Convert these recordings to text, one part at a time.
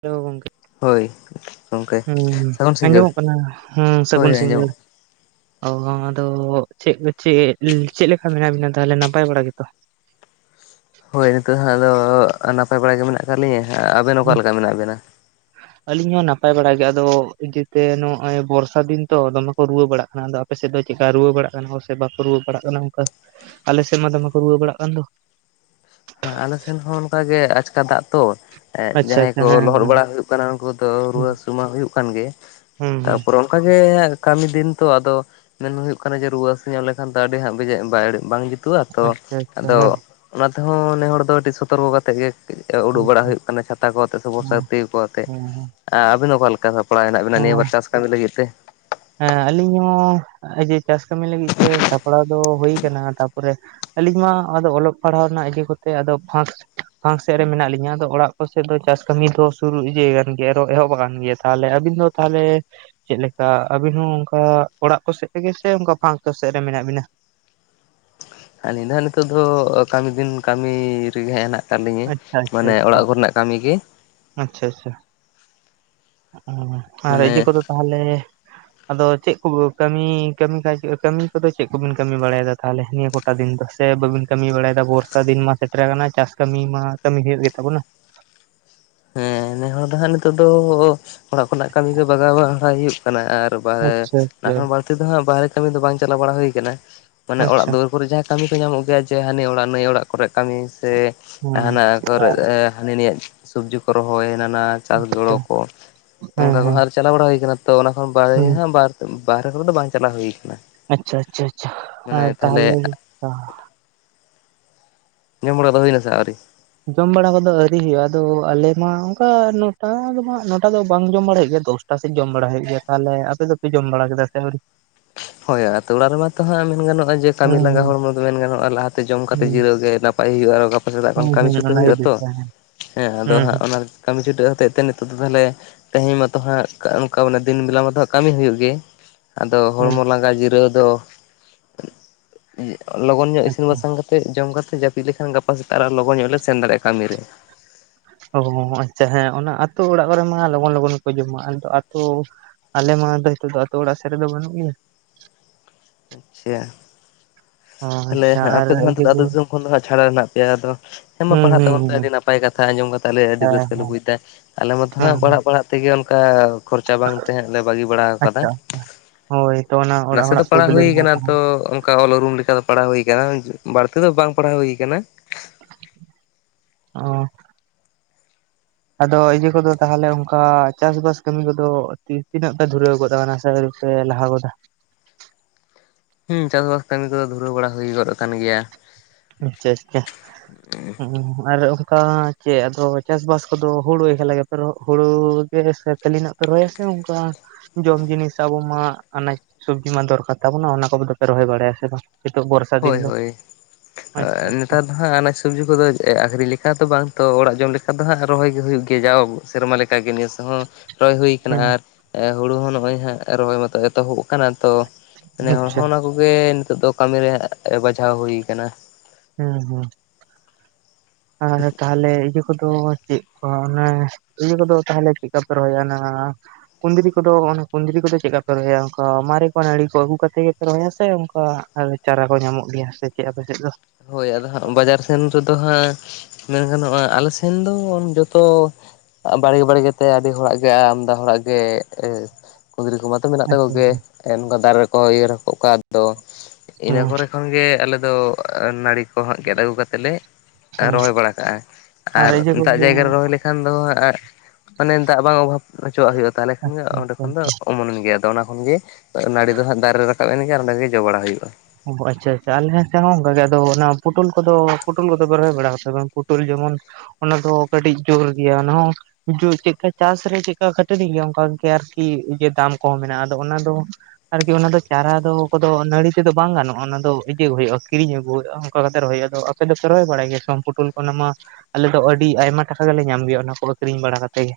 ᱪᱮᱞᱮ ᱜᱚ ᱜᱚᱝᱠᱮ? ᱦᱳᱭ ᱜᱚᱝᱠᱮ ᱦᱩᱸ ᱦᱩᱸ ᱥᱟᱹᱜᱩᱱ ᱥᱤᱸᱜᱟᱹᱲ ᱟᱸᱡᱚᱢᱚᱜ ᱠᱟᱱᱟ, ᱦᱩᱸ ᱥᱟᱹᱜᱩᱱ ᱦᱳᱭ ᱟᱸᱡᱚᱢᱚᱜ ᱥᱤᱸᱜᱟᱹᱲ᱾ ᱚᱦᱚᱻᱢ ᱟᱫᱚ ᱪᱮᱫ ᱠᱚ ᱪᱮᱻᱫ ᱪᱮᱜ ᱞᱮᱠᱟ ᱢᱮᱱᱟᱜ ᱵᱤᱱᱟ ᱛᱟᱦᱮᱞᱮ ᱱᱟᱯᱟᱭ ᱵᱟᱲᱟ ᱜᱮᱛᱚ? ᱦᱳᱭ ᱱᱤᱛᱚᱜ ᱦᱟᱸᱜ ᱫᱚᱻᱜ ᱱᱟᱯᱟᱭ ᱵᱟᱲᱟ ᱜᱮ ᱢᱮᱱᱟᱜ ᱟᱠᱟᱫ ᱞᱤᱧᱟ, ᱟᱵᱮᱱ ᱚᱠᱟ ᱞᱮᱠᱟ ᱢᱮᱱᱟᱜ ᱵᱮᱱᱟ? [inaudible] ᱟᱹᱞᱤᱧ ᱦᱚᱸ ᱱᱟᱯᱟᱭ ᱵᱟᱲᱟ ᱜᱮ, ᱟᱫᱚ ᱡᱮᱛᱮ ᱱᱚᱜᱼᱚᱭ ᱵᱚᱨᱥᱟ ᱫᱤᱱ ᱛᱚ ᱫᱚᱢᱮ ᱠᱚ ᱨᱩᱣᱟᱹ ᱵᱟᱲᱟᱜ ᱠᱟᱱᱟ, ᱟᱫᱚ ᱟᱯ- ᱯᱮ ᱥᱮᱫ ᱫᱚ ᱪᱮᱠᱟ ᱨᱩᱣᱟᱹ ᱵᱟᱲᱟᱜ ᱠᱟᱱᱟ ᱥᱮ ᱵᱟᱠᱚ ᱨᱩᱣᱟᱹ ᱵᱟᱲᱟᱜ ᱠᱟᱱᱟ ᱚᱸᱠᱟ, ᱟᱞᱮ ᱥᱮᱫ ᱢᱟ ᱫᱚᱢᱮ ᱠᱚ ᱨᱩᱣᱟᱹ ᱵᱟᱲᱟᱜ ᱠᱟᱱ ᱫᱚ? ᱦᱮᱸ ᱟᱞᱮ ᱥᱮᱱ ᱦᱚᱸ ᱚᱱᱠᱟ ᱜᱮ ᱟᱪᱠᱟ ᱫᱟᱜ ᱛᱚ ᱟᱪᱪᱷᱟ ᱡᱟᱦᱟᱸᱭ ᱟᱪᱪᱷᱟ ᱠᱚ ᱦᱮᱸ ᱞᱚᱦᱚᱫ ᱦᱮᱸ ᱵᱟᱲᱟ ᱦᱩᱭᱩᱜ ᱠᱟᱱᱟ ᱩᱱᱠᱩ ᱫᱚ ᱦᱩᱸ ᱨᱩᱣᱟᱹ ᱦᱟᱹᱥᱩ ᱢᱟ ᱦᱩᱭᱩᱜ ᱠᱟᱱ ᱜᱮ᱾ ᱦᱩᱸ ᱛᱟᱯᱚᱨ ᱚᱱᱠᱟᱜᱮ ᱠᱟᱹᱢᱤ ᱫᱤᱱ ᱛᱚ ᱟᱫᱚ ᱢᱮᱱ ᱦᱩᱭᱩᱜ ᱠᱟᱱᱟ ᱡᱮ ᱨᱩᱣᱟᱹ ᱦᱟᱹᱥᱩ ᱧᱚᱜ ᱞᱮᱠᱷᱟᱱ ᱫᱚ ᱟᱹᱰᱤ ᱦᱟᱸᱜ [unintelligible] ᱵᱟᱝ ᱡᱩᱛᱩᱜᱼᱟ ᱛᱚ ᱟᱪᱪᱷᱟ ᱟᱪᱪᱷᱟ ᱟᱫᱚ ᱦᱮᱸ ᱛᱮ ᱦᱚᱸ ᱱᱮ ᱦᱚᱲ ᱫᱚ ᱟᱹᱰᱤ ᱥᱚᱛᱚᱨᱠᱚ ᱠᱟᱛᱮᱜ ᱜᱮ ᱩᱰᱩᱠ ᱦᱮᱸ ᱵᱟᱲᱟ ᱦᱩᱭᱩᱜ ᱠᱟᱱᱟ ᱪᱷᱟᱛᱟ ᱠᱚ ᱟᱛᱮᱜ ᱦᱮᱸ [unintelligible] ᱠᱚ ᱟᱛᱮᱜ ᱦᱮᱸ ᱟ ᱟᱵᱤᱱ ᱫᱚ ᱚᱠᱟ ᱞᱮᱠᱟ ᱥᱟᱯᱲᱟᱣ ᱦᱮᱱᱟᱜ ᱵᱤᱱᱟ ᱱᱤᱭᱟᱹ ᱦᱮᱸ ᱵᱟᱨ ᱪᱟᱥ ᱠᱟᱹᱢᱤ ᱞᱟᱹᱜᱤᱫ ᱛᱮ? ᱦᱮᱸ ᱟᱞᱤᱧ ᱦᱚᱸ ᱡᱮ ᱪᱟᱥ ᱠᱟᱹᱢᱤ ᱞᱟᱹᱜᱤᱫ ᱛᱮ ᱥᱟᱯᱲᱟᱣ ᱫᱚ ᱦᱳᱭ ᱠᱟᱱᱟ ᱛᱟᱯᱚᱨᱮ ᱟᱞᱤᱧ ᱢᱟ ᱟᱫᱚ ᱚᱞᱚᱜ ᱯᱟᱲᱦᱟᱣ ᱨᱮᱱᱟᱜ ᱤᱫᱤ ᱠᱚᱛᱮ ᱟᱫᱚ ᱯᱷᱟᱥ ᱯᱷᱟᱸᱠ ᱥᱮᱜ ᱨᱮ ᱢᱮᱱᱟᱜ ᱞᱤᱧᱟᱹ ᱟᱫᱚ ᱚᱲᱟᱜ ᱠᱚᱥᱮᱜ ᱫᱚ ᱪᱟᱥ ᱠᱟᱹᱢᱤ ᱫᱚ ᱥᱩᱨ ᱤᱫᱤᱭᱟ ᱟᱠᱟᱱ ᱜᱮᱭᱟ ᱟᱨᱚ ᱮᱦᱚᱵ ᱟᱠᱟᱱ ᱜᱮᱭᱟ ᱛᱟᱦᱞᱮ ᱟᱹᱵᱤᱱ ᱫᱚ ᱛᱟᱦᱚᱞᱮ ᱪᱮᱜ ᱞᱮᱠᱟ? ᱟᱵᱤᱱ ᱦᱚᱸ ᱚᱱᱠᱟ ᱚᱲᱟᱜ ᱠᱚ ᱥᱮᱜ ᱨᱮᱜᱮ ᱥᱮ ᱚᱱᱠᱟ ᱯᱷᱟᱸᱠ ᱠᱚ ᱥᱮᱜ ᱨᱮ ᱢᱮᱱᱟᱜ ᱵᱤᱱᱟ? ᱟᱞᱤᱱ ᱫᱚ ᱦᱟᱸᱜ ᱱᱤᱛᱚᱜ ᱫᱚ ᱠᱟᱹᱢᱤ ᱫᱤᱱ ᱠᱟᱹᱢᱤ ᱨᱮᱜᱮ ᱦᱮᱱᱟᱜ ᱟᱞᱤᱧᱤᱜ ᱟᱪᱪᱷᱟ ᱟᱪᱪᱷᱟ ᱢᱟᱱᱮ ᱟᱪᱪᱷᱟ ᱚᱲᱟᱜ ᱠᱚᱨᱮᱱᱟᱜ ᱠᱟᱹᱢᱤ ᱜᱮ᱾ ᱟᱪᱪᱷᱟ ᱟᱪᱪᱷᱟ᱾ ᱟᱨ ᱤᱭᱟᱹ ᱢᱟᱱᱮ ᱠᱚᱫᱚ ᱛᱟᱦᱚᱞᱮ ᱟᱫᱚ ᱪᱮᱜ ᱠᱚ ᱵᱚ ᱠᱟᱹᱢᱤ ᱠᱟᱹᱢᱤ ᱠᱟᱡ ᱠᱟᱹᱢᱤ ᱠᱚᱫᱚ ᱪᱮᱜ ᱠᱚᱵᱤᱱ ᱠᱟᱹᱢᱤ ᱵᱟᱲᱟᱭᱮᱫᱟ ᱛᱟᱦᱚᱞᱮ ᱱᱤᱭᱟᱹ ᱠᱚᱴ ᱟᱵᱤᱱ ᱫᱚ ᱥᱮ ᱵᱟᱹᱵᱤᱱ ᱠᱟᱹᱢᱤ ᱵᱟᱲᱟᱭᱮᱫᱟ ᱵᱚᱨᱥᱟ ᱫᱤᱱ ᱢᱟ ᱥᱮᱴᱮᱨ ᱟᱠᱟᱱᱟ ᱪᱟᱥ ᱠᱟᱹᱢᱤ ᱢᱟ ᱦᱟᱜ ᱠᱟᱹᱢᱤ ᱜᱮ ᱦᱩᱭᱩᱜ ᱛᱟᱵᱚᱱᱟ᱾ ᱦᱮᱸ ᱱᱮ ᱦᱚᱲ ᱫᱚ ᱦᱟᱸᱜ ᱱᱤᱛᱚᱜ ᱫᱚ ᱚᱲᱟᱜ ᱠᱷᱚᱱᱟᱜ ᱠᱟᱹᱢᱤ ᱜᱮ ᱵᱟᱜᱟᱣ ᱵᱟᱲᱟᱭ ᱦᱩᱭᱩᱜ ᱛᱟᱦᱞᱮ ᱟᱨ ᱵᱟᱦᱮᱨ ᱟᱪᱪᱷᱟ ᱟᱪᱪᱷᱟ ᱚᱱᱟᱠᱷᱚᱱ ᱵᱟᱹᱲᱛᱤ ᱫᱚ ᱦᱟᱸᱜ ᱵᱟᱦᱨᱮ ᱠᱟᱹᱢᱤ ᱫᱚ ᱵᱟᱝ ᱪᱟᱞᱟᱣ ᱵᱟᱲᱟ ᱦᱩᱭ ᱠᱟᱱᱟ᱾ ᱢᱟᱱᱮ ᱚᱲᱟᱜ ᱟᱪᱪᱷᱟ ᱫᱩᱣᱟᱹᱨ ᱠᱚᱨᱮ ᱡᱟᱦᱟᱸ ᱠᱟᱹᱢᱤ ᱠᱚ ᱧᱟᱢ ᱚᱱᱛᱮ ᱪᱮ ᱦᱟᱱᱤ ᱚᱲᱟᱜ ᱱᱟᱹᱭ ᱚᱲᱟᱜ ᱠᱚᱨᱮ ᱠᱟᱹᱢᱤ ᱥᱮ ᱦᱮᱸ ᱦᱟᱱᱟ ᱠᱚᱨᱮ ᱦᱟᱹᱱᱤ ᱱᱟᱹᱭᱟᱜ ᱥᱚᱵᱡᱤ ᱯᱚᱨᱚᱯ ᱠᱚ ᱨᱚᱦᱚᱭ ᱦᱟᱱᱟ ᱱᱟ ᱪᱟᱥ ᱜᱚᱲᱚ ᱟᱪᱪᱷᱟ ᱠᱚ ᱦᱮᱸ ᱚᱱᱠᱟ ᱠᱚ ᱦᱮᱸ ᱟᱨ ᱪᱟᱞᱟᱣ ᱵᱟᱲᱟ ᱦᱩᱭ ᱟᱠᱟᱱᱟ ᱛᱚ ᱚᱱᱟ ᱠᱷᱚᱱ ᱵᱟᱦᱨᱮ ᱦᱮᱸ ᱜᱮ ᱦᱟᱜ ᱵᱟᱨ ᱵᱟᱨᱦᱚᱨ ᱫᱚ ᱵᱟᱝ ᱪᱟᱞᱟᱣ ᱦᱩᱭ ᱟᱠᱟᱱᱟ᱾ ᱟᱪᱪᱷᱟ ᱟᱪᱪᱷᱟ ᱟᱪᱪᱷᱟ ᱟᱨ ᱛᱟᱦᱚᱞᱮ ᱛᱚ ᱡᱚᱢᱚᱱ ᱟᱫᱚ ᱦᱩᱭᱮᱱᱟ ᱥᱮ ᱟᱹᱣᱨᱤ? ᱡᱚᱢ ᱵᱟᱲᱟ ᱠᱚᱫᱚ ᱟᱹᱣᱨᱤ ᱦᱩᱭᱩᱜᱼᱟ ᱟᱫᱚ ᱟᱞᱮ ᱢᱟ ᱚᱝᱠᱟ ᱱᱚᱴᱟ ᱫᱚ ᱦᱟᱜ ᱱᱚᱴᱟ ᱫᱚ ᱵᱟᱝ ᱡᱚᱢ ᱵᱟᱲᱟ ᱦᱩᱭᱩᱜ ᱜᱮᱭᱟ ᱫᱚᱥ ᱴᱟ ᱥᱮᱜ ᱡᱚᱢ ᱵᱟᱲᱟ ᱦᱩᱭᱩᱜ ᱜᱮᱭᱟ ᱛᱟᱦᱮ ᱟᱯᱮ ᱫᱚᱯᱮ ᱡᱚᱢ ᱵᱟᱲᱟ ᱠᱮᱫᱟ ᱥᱮ ᱟᱹᱣᱨᱤ? ᱦᱳᱭ ᱟᱛᱳ ᱚᱲᱟᱜ ᱨᱮᱢᱟᱛᱚ ᱦᱟᱸᱜ ᱢᱮᱱ ᱜᱟᱱᱚᱜᱼᱟ ᱡᱮ ᱠᱟᱹᱢᱤ ᱦᱮᱸ ᱞᱟᱸᱜᱟ ᱦᱮᱸ ᱦᱚᱲᱢᱚ ᱫᱚ ᱢᱮᱱ ᱜᱟᱱᱚᱜᱼᱟ ᱞᱟᱦᱟᱛᱮ ᱡᱚᱢ ᱠᱟᱛᱮ ᱦᱩᱸ ᱡᱤᱨᱟᱹᱣ ᱜᱮ ᱱᱟᱯ ᱱᱟᱯᱟᱭ ᱦᱩᱭᱩᱜᱼᱟ ᱟᱨᱚ ᱜᱟᱯᱟ ᱥᱮᱫᱟᱜ ᱦᱩᱸ ᱠᱷᱚᱱ ᱠᱟᱹᱢᱤ ᱦᱩᱸ ᱪᱷᱩᱴᱟᱹᱣ ᱚᱱᱟᱜᱮ ᱦᱩᱭᱩᱜᱼᱟ ᱵᱮᱥ ᱛᱚ ᱦᱮᱸ ᱦᱮᱸ ᱟᱫᱚ ᱦᱟᱸᱜ ᱦᱩᱸ ᱚᱱᱟ ᱠᱟᱹᱢᱤ ᱪᱷᱩᱴᱟᱹᱣ ᱦᱚᱛᱮᱜ ᱛᱮ ᱱᱤᱛᱚᱜ ᱫᱚ ᱛᱟᱦᱚᱞᱮ ᱛᱮᱦᱮᱧ ᱢᱟᱛᱚ ᱦᱟᱸᱜ ᱚᱱᱠᱟ ᱚᱱᱠᱟ ᱢᱟᱱᱮ ᱫᱤᱱ ᱵᱮᱞᱟ ᱢᱟᱛᱚ ᱦᱟᱸᱜ ᱠᱟᱹᱢᱤ ᱦᱩᱭᱩᱜ ᱜᱤ ᱟᱫᱚ ᱦᱩᱸ ᱦᱚᱲᱢᱚ ᱞᱟᱸᱜᱟ ᱡᱤᱨᱟᱹᱣ ᱫᱚ ᱞᱚᱜᱚᱱ ᱧᱚᱜ ᱤᱥᱤᱱ ᱟᱪᱪᱷᱟ ᱵᱟᱥᱟᱝ ᱠᱟᱛ ᱛᱮᱫ ᱡᱚᱢ ᱠᱟᱛᱮᱜ ᱡᱟᱹᱯᱤᱫ ᱞᱮᱠᱷᱟᱱ ᱜᱟᱯᱟ ᱥᱮᱛᱟᱜ ᱟᱨ ᱞᱚᱜᱚᱱ ᱧᱚᱜ ᱞᱮ ᱥᱮᱱ ᱫᱟᱲᱮᱭᱟᱜ ᱠᱟᱹᱢᱤ ᱨᱮ ᱚ ᱦᱚᱸ ᱦᱚᱸ ᱟᱪᱪᱷᱟ ᱦᱮᱸ ᱚᱱᱟ ᱟᱹᱛᱳ ᱚᱲᱟᱜ ᱠᱚᱨᱮ ᱢᱟ ᱞᱚᱜᱚᱱ ᱞᱚᱜᱚᱱ ᱜᱮᱠᱚ ᱡᱚᱢᱟ ᱟᱫᱚ ᱟᱹᱛᱳ ᱟᱞᱮ ᱢᱟ ᱟᱫᱚ ᱱᱤᱛᱚᱜ ᱫᱚ ᱟᱛᱳ ᱚᱲᱟᱜ ᱥᱮᱫ ᱨᱮᱫᱚ ᱵᱟᱹᱱᱩᱜ ᱜᱮᱭᱟ᱾ ᱟᱪᱪᱷᱟ ᱚ ᱛᱟᱦᱞᱮ ᱟᱪᱪᱷᱟ ᱟᱨ ᱟᱯᱮ ᱫᱚ ᱦᱟᱸᱜ ᱱᱤᱛᱚᱜ ᱤᱭᱟᱹ ᱫᱚ ᱟᱹᱛᱳ ᱫᱤᱥᱚᱢ ᱠᱷᱚᱱ ᱫᱚ ᱦᱟᱸᱜ ᱪᱷᱟᱲᱟ ᱨᱮ ᱦᱮᱱᱟᱜ ᱯᱮᱭᱟ ᱟᱫᱚ ᱦᱮᱸ ᱢᱟ ᱦᱩᱸ ᱯᱟᱲᱦᱟᱜ ᱦᱩᱸ ᱛᱟᱵᱚᱱᱯᱮ ᱦᱩᱸ ᱟᱹᱰᱤ ᱱᱟᱯᱟᱭ ᱠᱟᱛᱷᱟ ᱟᱸᱡᱚᱢ ᱠᱟᱛᱮᱜ ᱟᱞᱮ ᱟᱹᱰᱤ ᱦᱮᱸ ᱨᱟᱹᱥᱠᱟᱹ ᱞᱮ ᱵᱩᱡ ᱫᱟ ᱟᱞᱮ ᱢᱟᱛᱚ ᱦᱟᱸᱜ ᱦᱮᱸ ᱯᱟᱲᱦᱟᱜ ᱯᱟᱲᱦᱟᱜ ᱛᱮᱜᱮ ᱚᱱᱠᱟ ᱠᱷᱚᱨᱪᱟ ᱵᱟᱝ ᱛᱟᱦᱮᱸᱜ ᱞᱮ ᱵᱟᱹᱜᱤ ᱵᱟᱲᱟᱣ ᱠᱟᱫᱟ ᱟᱪᱪᱷᱟ ᱦᱳᱭ ᱛᱚ ᱚᱱᱟ ᱚᱲᱟᱜ ᱱᱟᱥᱮ ᱫᱚ ᱦᱚᱲᱟᱜ ᱯᱟᱲᱦᱟᱣ ᱯᱨᱚᱵᱞᱮᱢ ᱦᱩᱭ ᱢᱟ ᱠᱟᱱᱟ ᱛᱟᱦᱮᱱ ᱛᱚ ᱚᱱᱠᱟ ᱚᱞ ᱩᱨᱩᱢ ᱞᱮᱠᱟ ᱫᱚ ᱯᱟᱲᱦᱟᱣ ᱦᱩᱭ ᱠᱟᱱᱟ ᱵᱟᱹᱲᱛᱤ ᱫᱚ ᱵᱟᱝ ᱯᱟᱲᱦᱟᱣ ᱦᱩᱭ ᱠᱟᱱᱟ᱾ ᱚ ᱟᱫᱚ ᱤᱭᱟᱹ ᱠᱚᱫᱚ ᱛᱟᱦᱚᱞᱮ ᱚᱱᱠᱟ ᱪᱟᱥᱵᱟᱥ ᱠᱟᱹᱢᱤ ᱠᱚᱫᱚ ᱛᱤ ᱛᱤᱱᱟᱹᱜ ᱯᱮ ᱫᱷᱩᱨᱟᱹᱣ ᱠᱟᱫᱟ ᱢᱟᱱᱮ ᱥᱮ ᱟᱹᱣᱨᱤ ᱥᱮ ᱞᱟᱦᱟ ᱜᱚᱫᱟ᱾ ᱦᱩᱸ ᱪᱟᱥ ᱵᱟᱥ ᱠᱟᱹᱢᱤ ᱠᱚᱫᱚ ᱫᱷᱩᱨᱟᱹᱣ ᱵᱟᱲᱟ ᱦᱩᱭ ᱜᱚᱫ ᱟᱠᱟᱱ ᱜᱮᱭᱟ᱾ ᱟᱪᱪᱷᱟ ᱟᱪᱪᱷᱟ ᱟᱨ ᱚᱱᱠᱟ ᱪᱮᱫ ᱟᱫᱚ ᱪᱟᱥᱵᱟᱥ ᱠᱚᱫᱚ ᱦᱩᱲᱩ ᱮᱠᱞᱟ ᱜᱮᱯᱮ ᱨᱚ ᱦᱩᱲᱩ ᱜᱮ ᱥᱮ ᱠᱷᱟᱹᱞᱤᱱᱟᱜ ᱯᱮ ᱨᱚᱦᱚᱭᱟ ᱥᱮ ᱚᱱᱠᱟ ᱡᱚᱢ ᱡᱤᱱᱤᱥ ᱟᱵᱚ ᱢᱟ ᱟᱱᱟᱡᱽ ᱥᱚᱵᱽᱡᱤ ᱢᱟ ᱫᱚᱨᱠᱟᱨ ᱛᱟᱵᱚᱱᱟ ᱚᱱᱟ ᱠᱚᱫᱚ ᱫᱚᱯᱮ ᱨᱚᱦᱚᱭ ᱵᱟᱲᱟᱭᱟ ᱥᱮ ᱵᱟᱝ? ᱦᱤᱛᱚ ᱵᱚᱨᱥᱟ ᱫᱤᱱ ᱫᱚ᱾ ᱟᱪᱪᱷᱟ ᱮᱸ ᱟᱪᱪᱷᱟ ᱱᱮᱛᱟᱨ ᱫᱚ ᱦᱟᱸᱜ ᱟᱱᱟᱡᱽ ᱥᱚᱵᱽᱡᱤ ᱠᱚᱫᱚ ᱮᱸ ᱟᱠᱷᱨᱤᱧ ᱞᱮᱠᱟ ᱫᱚ ᱵᱟᱝ ᱛᱚ ᱚᱲᱟᱜ ᱡᱚᱢ ᱞᱮᱠᱟ ᱫᱚ ᱦᱟᱸᱜ ᱨᱚᱦᱚᱭ ᱜᱮ ᱦᱩᱭᱩᱜ ᱜᱮᱭᱟ ᱡᱟᱣ ᱥᱮᱨᱢᱟ ᱞᱮᱠᱟᱜᱮ ᱱᱤᱭᱟᱹ ᱥᱮᱨᱢᱟ ᱦᱚᱸ ᱨᱚᱦᱚᱭ ᱦᱩᱭ ᱠᱟᱱᱟ ᱦᱩᱸ ᱟᱨ ᱮᱸ ᱦᱩᱲᱩ ᱦᱚᱸ ᱱᱚᱜ-ᱚᱭ ᱦᱟᱸᱜ ᱨᱚᱦᱚᱭ ᱢᱟᱛᱚ ᱮᱛᱚᱦᱚᱵ ᱟᱠᱟᱱᱟ ᱛᱚ ᱱᱮ ᱦᱚᱲ ᱟᱪᱪᱷᱟ ᱦᱚᱸ ᱚᱱᱟ ᱠᱚᱜᱮ ᱱᱤᱛᱚᱜ ᱫᱚ ᱠᱟᱹᱢᱤ ᱨᱮᱭᱟᱜ ᱵᱟᱡᱷᱟᱣ ᱦᱩᱭ ᱟᱠᱟᱱᱟ᱾ ᱦᱩᱸ ᱦᱩᱸ᱾ ᱟᱨ ᱛᱟᱦᱚᱞᱮ ᱤᱭᱟᱹ ᱠᱚᱫᱚ ᱪᱮᱫ ᱠᱚ ᱚᱱᱮ ᱤᱭᱟᱹ ᱠᱚᱫᱚ ᱛᱟᱦᱚᱞᱮ ᱪᱮᱫᱠᱟᱯᱮ ᱨᱚᱦᱚᱭᱟ ᱚᱱᱟ ᱠᱩᱸᱱᱫᱽᱨᱤ ᱠᱚᱫᱚ ᱚᱱᱟ ᱠᱩᱸᱱᱫᱽᱨᱤ ᱠᱚᱫᱚ ᱪᱮᱫᱠᱟ ᱯᱮ ᱨᱚᱦᱚᱭᱟ ᱚᱱᱠᱟ ᱢᱟᱨᱮ ᱠᱚ ᱱᱟᱹᱲᱤ ᱠᱚ ᱟᱹᱜᱩ ᱠᱟᱛᱮᱜ ᱜᱮᱯᱮ ᱨᱚᱦᱚᱭᱟ ᱥᱮ ᱚᱱᱠᱟ ᱯᱟᱞᱮ ᱪᱟᱨᱟ ᱠᱚ ᱧᱟᱢᱚᱜ ᱜᱮᱭᱟ ᱥᱮ ᱪᱮᱫ ᱟᱯᱮᱥᱮᱫ ᱫᱚ? ᱦᱳᱭ ᱟᱫᱚ ᱦᱟᱸᱜ ᱵᱟᱡᱟᱨ ᱥᱮᱱ ᱨᱮᱫᱚ ᱦᱟᱸᱜ ᱢᱮᱱ ᱜᱟᱱᱚᱜᱼᱟ ᱟᱞᱮ ᱥᱮᱱ ᱫᱚ ᱡᱚᱛᱚ ᱟ ᱵᱟᱲᱜᱮ ᱵᱟᱲᱜᱮᱛᱮ ᱟᱹᱰᱤ ᱦᱚᱲᱟᱜ ᱜᱮ ᱟᱢᱫᱟ ᱦᱚᱲᱟᱜ ᱜᱮ ᱮᱸ ᱠᱩᱸᱫᱽᱨᱤ ᱠᱚᱢᱟ ᱛᱚ ᱢᱮᱱᱟᱜ ᱛᱟᱠᱚ ᱟᱪᱪᱷᱟ ᱜᱮ ᱦᱩᱸ ᱮᱸ ᱱᱚᱝᱠᱟ ᱫᱟᱨᱮ ᱨᱮᱠᱚ ᱤᱭᱟᱹᱜ ᱨᱮᱠᱚ [unintelligible] ᱤᱱᱟᱹ ᱦᱩᱸ ᱠᱚᱨᱮ ᱠᱷᱚᱱᱜ ᱜᱮ ᱟᱞᱮ ᱫᱚ ᱱᱟᱹᱲᱤ ᱠᱚ ᱦᱟᱸᱜ ᱜᱮᱫ ᱟᱹᱜᱩ ᱠᱟᱛᱮ ᱞᱮ ᱟᱸ ᱨᱚᱦᱚᱭ ᱵᱟᱲᱟ ᱠᱟᱜᱼᱟ ᱟᱨ ᱤᱭᱟᱹ ᱫᱟᱜ ᱠᱚᱫᱚ ᱡᱟᱭᱜᱟ ᱨᱮ ᱨᱚᱦᱚᱭ ᱞᱮ ᱠᱷᱟᱱ ᱫᱚ ᱟ ᱢᱟᱱᱮ ᱫᱟᱜ ᱵᱟᱝ ᱚᱵᱷᱟᱵᱽ ᱚᱪᱚᱣᱟᱜ ᱦᱩᱭᱩᱜᱼᱟ ᱛᱟᱦᱚᱞᱮ ᱠᱷᱟᱱ ᱜᱮ ᱟᱪᱪᱷᱟ ᱚᱸᱰᱮ ᱠᱷᱚᱱ ᱫᱚ ᱚᱢᱚᱱᱮᱱ ᱜᱮᱭᱟ, ᱟᱫᱚ ᱚᱱᱟ ᱠᱷᱚᱱᱸᱜᱮ ᱟᱫᱚ ᱱᱟᱹᱲᱤ ᱫᱚ ᱦᱟᱸᱜ ᱫᱟᱨᱮ ᱨᱮ ᱨᱟᱠᱟᱵ ᱮᱱ ᱜᱮ ᱟᱨ ᱚᱸᱰᱮ ᱜᱮ ᱡᱚ ᱵᱟᱲᱟ ᱦᱩᱭᱩᱜᱼᱟ᱾ ᱚᱦᱚ ᱟᱪᱪᱷᱟ ᱟᱪᱪᱷᱟ ᱟᱞᱮ ᱥᱮ ᱦᱚᱸ ᱚᱱᱠᱟ ᱜᱮ᱾ ᱟᱫᱚ ᱚᱱᱟ ᱯᱳᱴᱳᱞ ᱠᱚᱫᱚ ᱯᱳᱴᱳᱞ ᱠᱚᱫᱚ ᱯᱮ ᱨᱚᱦᱚᱭ ᱵᱟᱲᱟᱣ ᱠᱟᱫᱟ ᱥᱮ ᱵᱟᱝ ᱯᱳᱴᱳᱞ ᱡᱮᱢᱚᱱ ᱚᱱᱟ ᱫᱚ ᱠᱟᱹᱴᱤᱡ ᱡᱳᱨ ᱜᱮᱭᱟ ᱚᱱᱟ ᱦᱚᱸ [unintelligible] ᱪᱮᱫᱠᱟ ᱪᱟᱥ ᱨᱮ ᱪᱮᱫᱠᱟ ᱠᱷᱟᱹᱴᱟᱹᱱᱤ ᱜᱮᱭᱟ ᱚᱱᱠᱟ ᱜᱮ ᱟᱨᱠᱤ ᱤᱭᱟᱹ ᱫᱟᱢ ᱠᱚᱦᱚᱸ ᱦᱮᱱᱟᱜᱼᱟ ᱟᱫᱚ ᱚᱱᱟ ᱫᱚ ᱟᱨᱠᱤ ᱚᱱᱟ ᱫᱚ ᱪᱟᱨᱟ ᱫᱚ ᱠᱚᱫᱚ ᱱᱟᱹᱲᱤ ᱛᱮ ᱫᱚ ᱵᱟᱝ ᱜᱟᱱᱚᱜᱼᱟ, ᱚᱱᱟ ᱫᱚ ᱤᱡᱟᱹᱣ ᱦᱩᱭᱩᱜᱼᱟ, ᱠᱤᱨᱤᱧ ᱟᱹᱜᱩ ᱦᱩᱭᱩᱜᱼᱟ ᱚᱱᱠᱟ ᱠᱟᱛᱮᱫ ᱨᱚᱦᱚᱭ ᱦᱩᱭᱩᱜᱼᱟ᱾ ᱟᱫᱚ ᱟᱯᱮ ᱫᱚᱯᱮ ᱨᱚᱦᱚᱭ ᱵᱟᱲᱟᱭ ᱜᱮᱭᱟ ᱥᱮᱵᱟᱝ ᱯᱳᱴᱳᱞ ᱠᱚ ᱚᱱᱟ ᱢᱟ ᱟᱞᱮᱫ ᱫᱚ ᱟᱹᱰᱤ ᱟᱭᱢᱟ ᱴᱟᱠᱟ ᱜᱮᱞᱮ ᱧᱟᱢ ᱜᱮᱭᱟ ᱚᱱᱟ ᱠᱚ ᱟᱹᱷᱨᱤᱧ ᱵᱟᱲᱟ ᱠᱟᱛᱮ ᱜᱮ᱾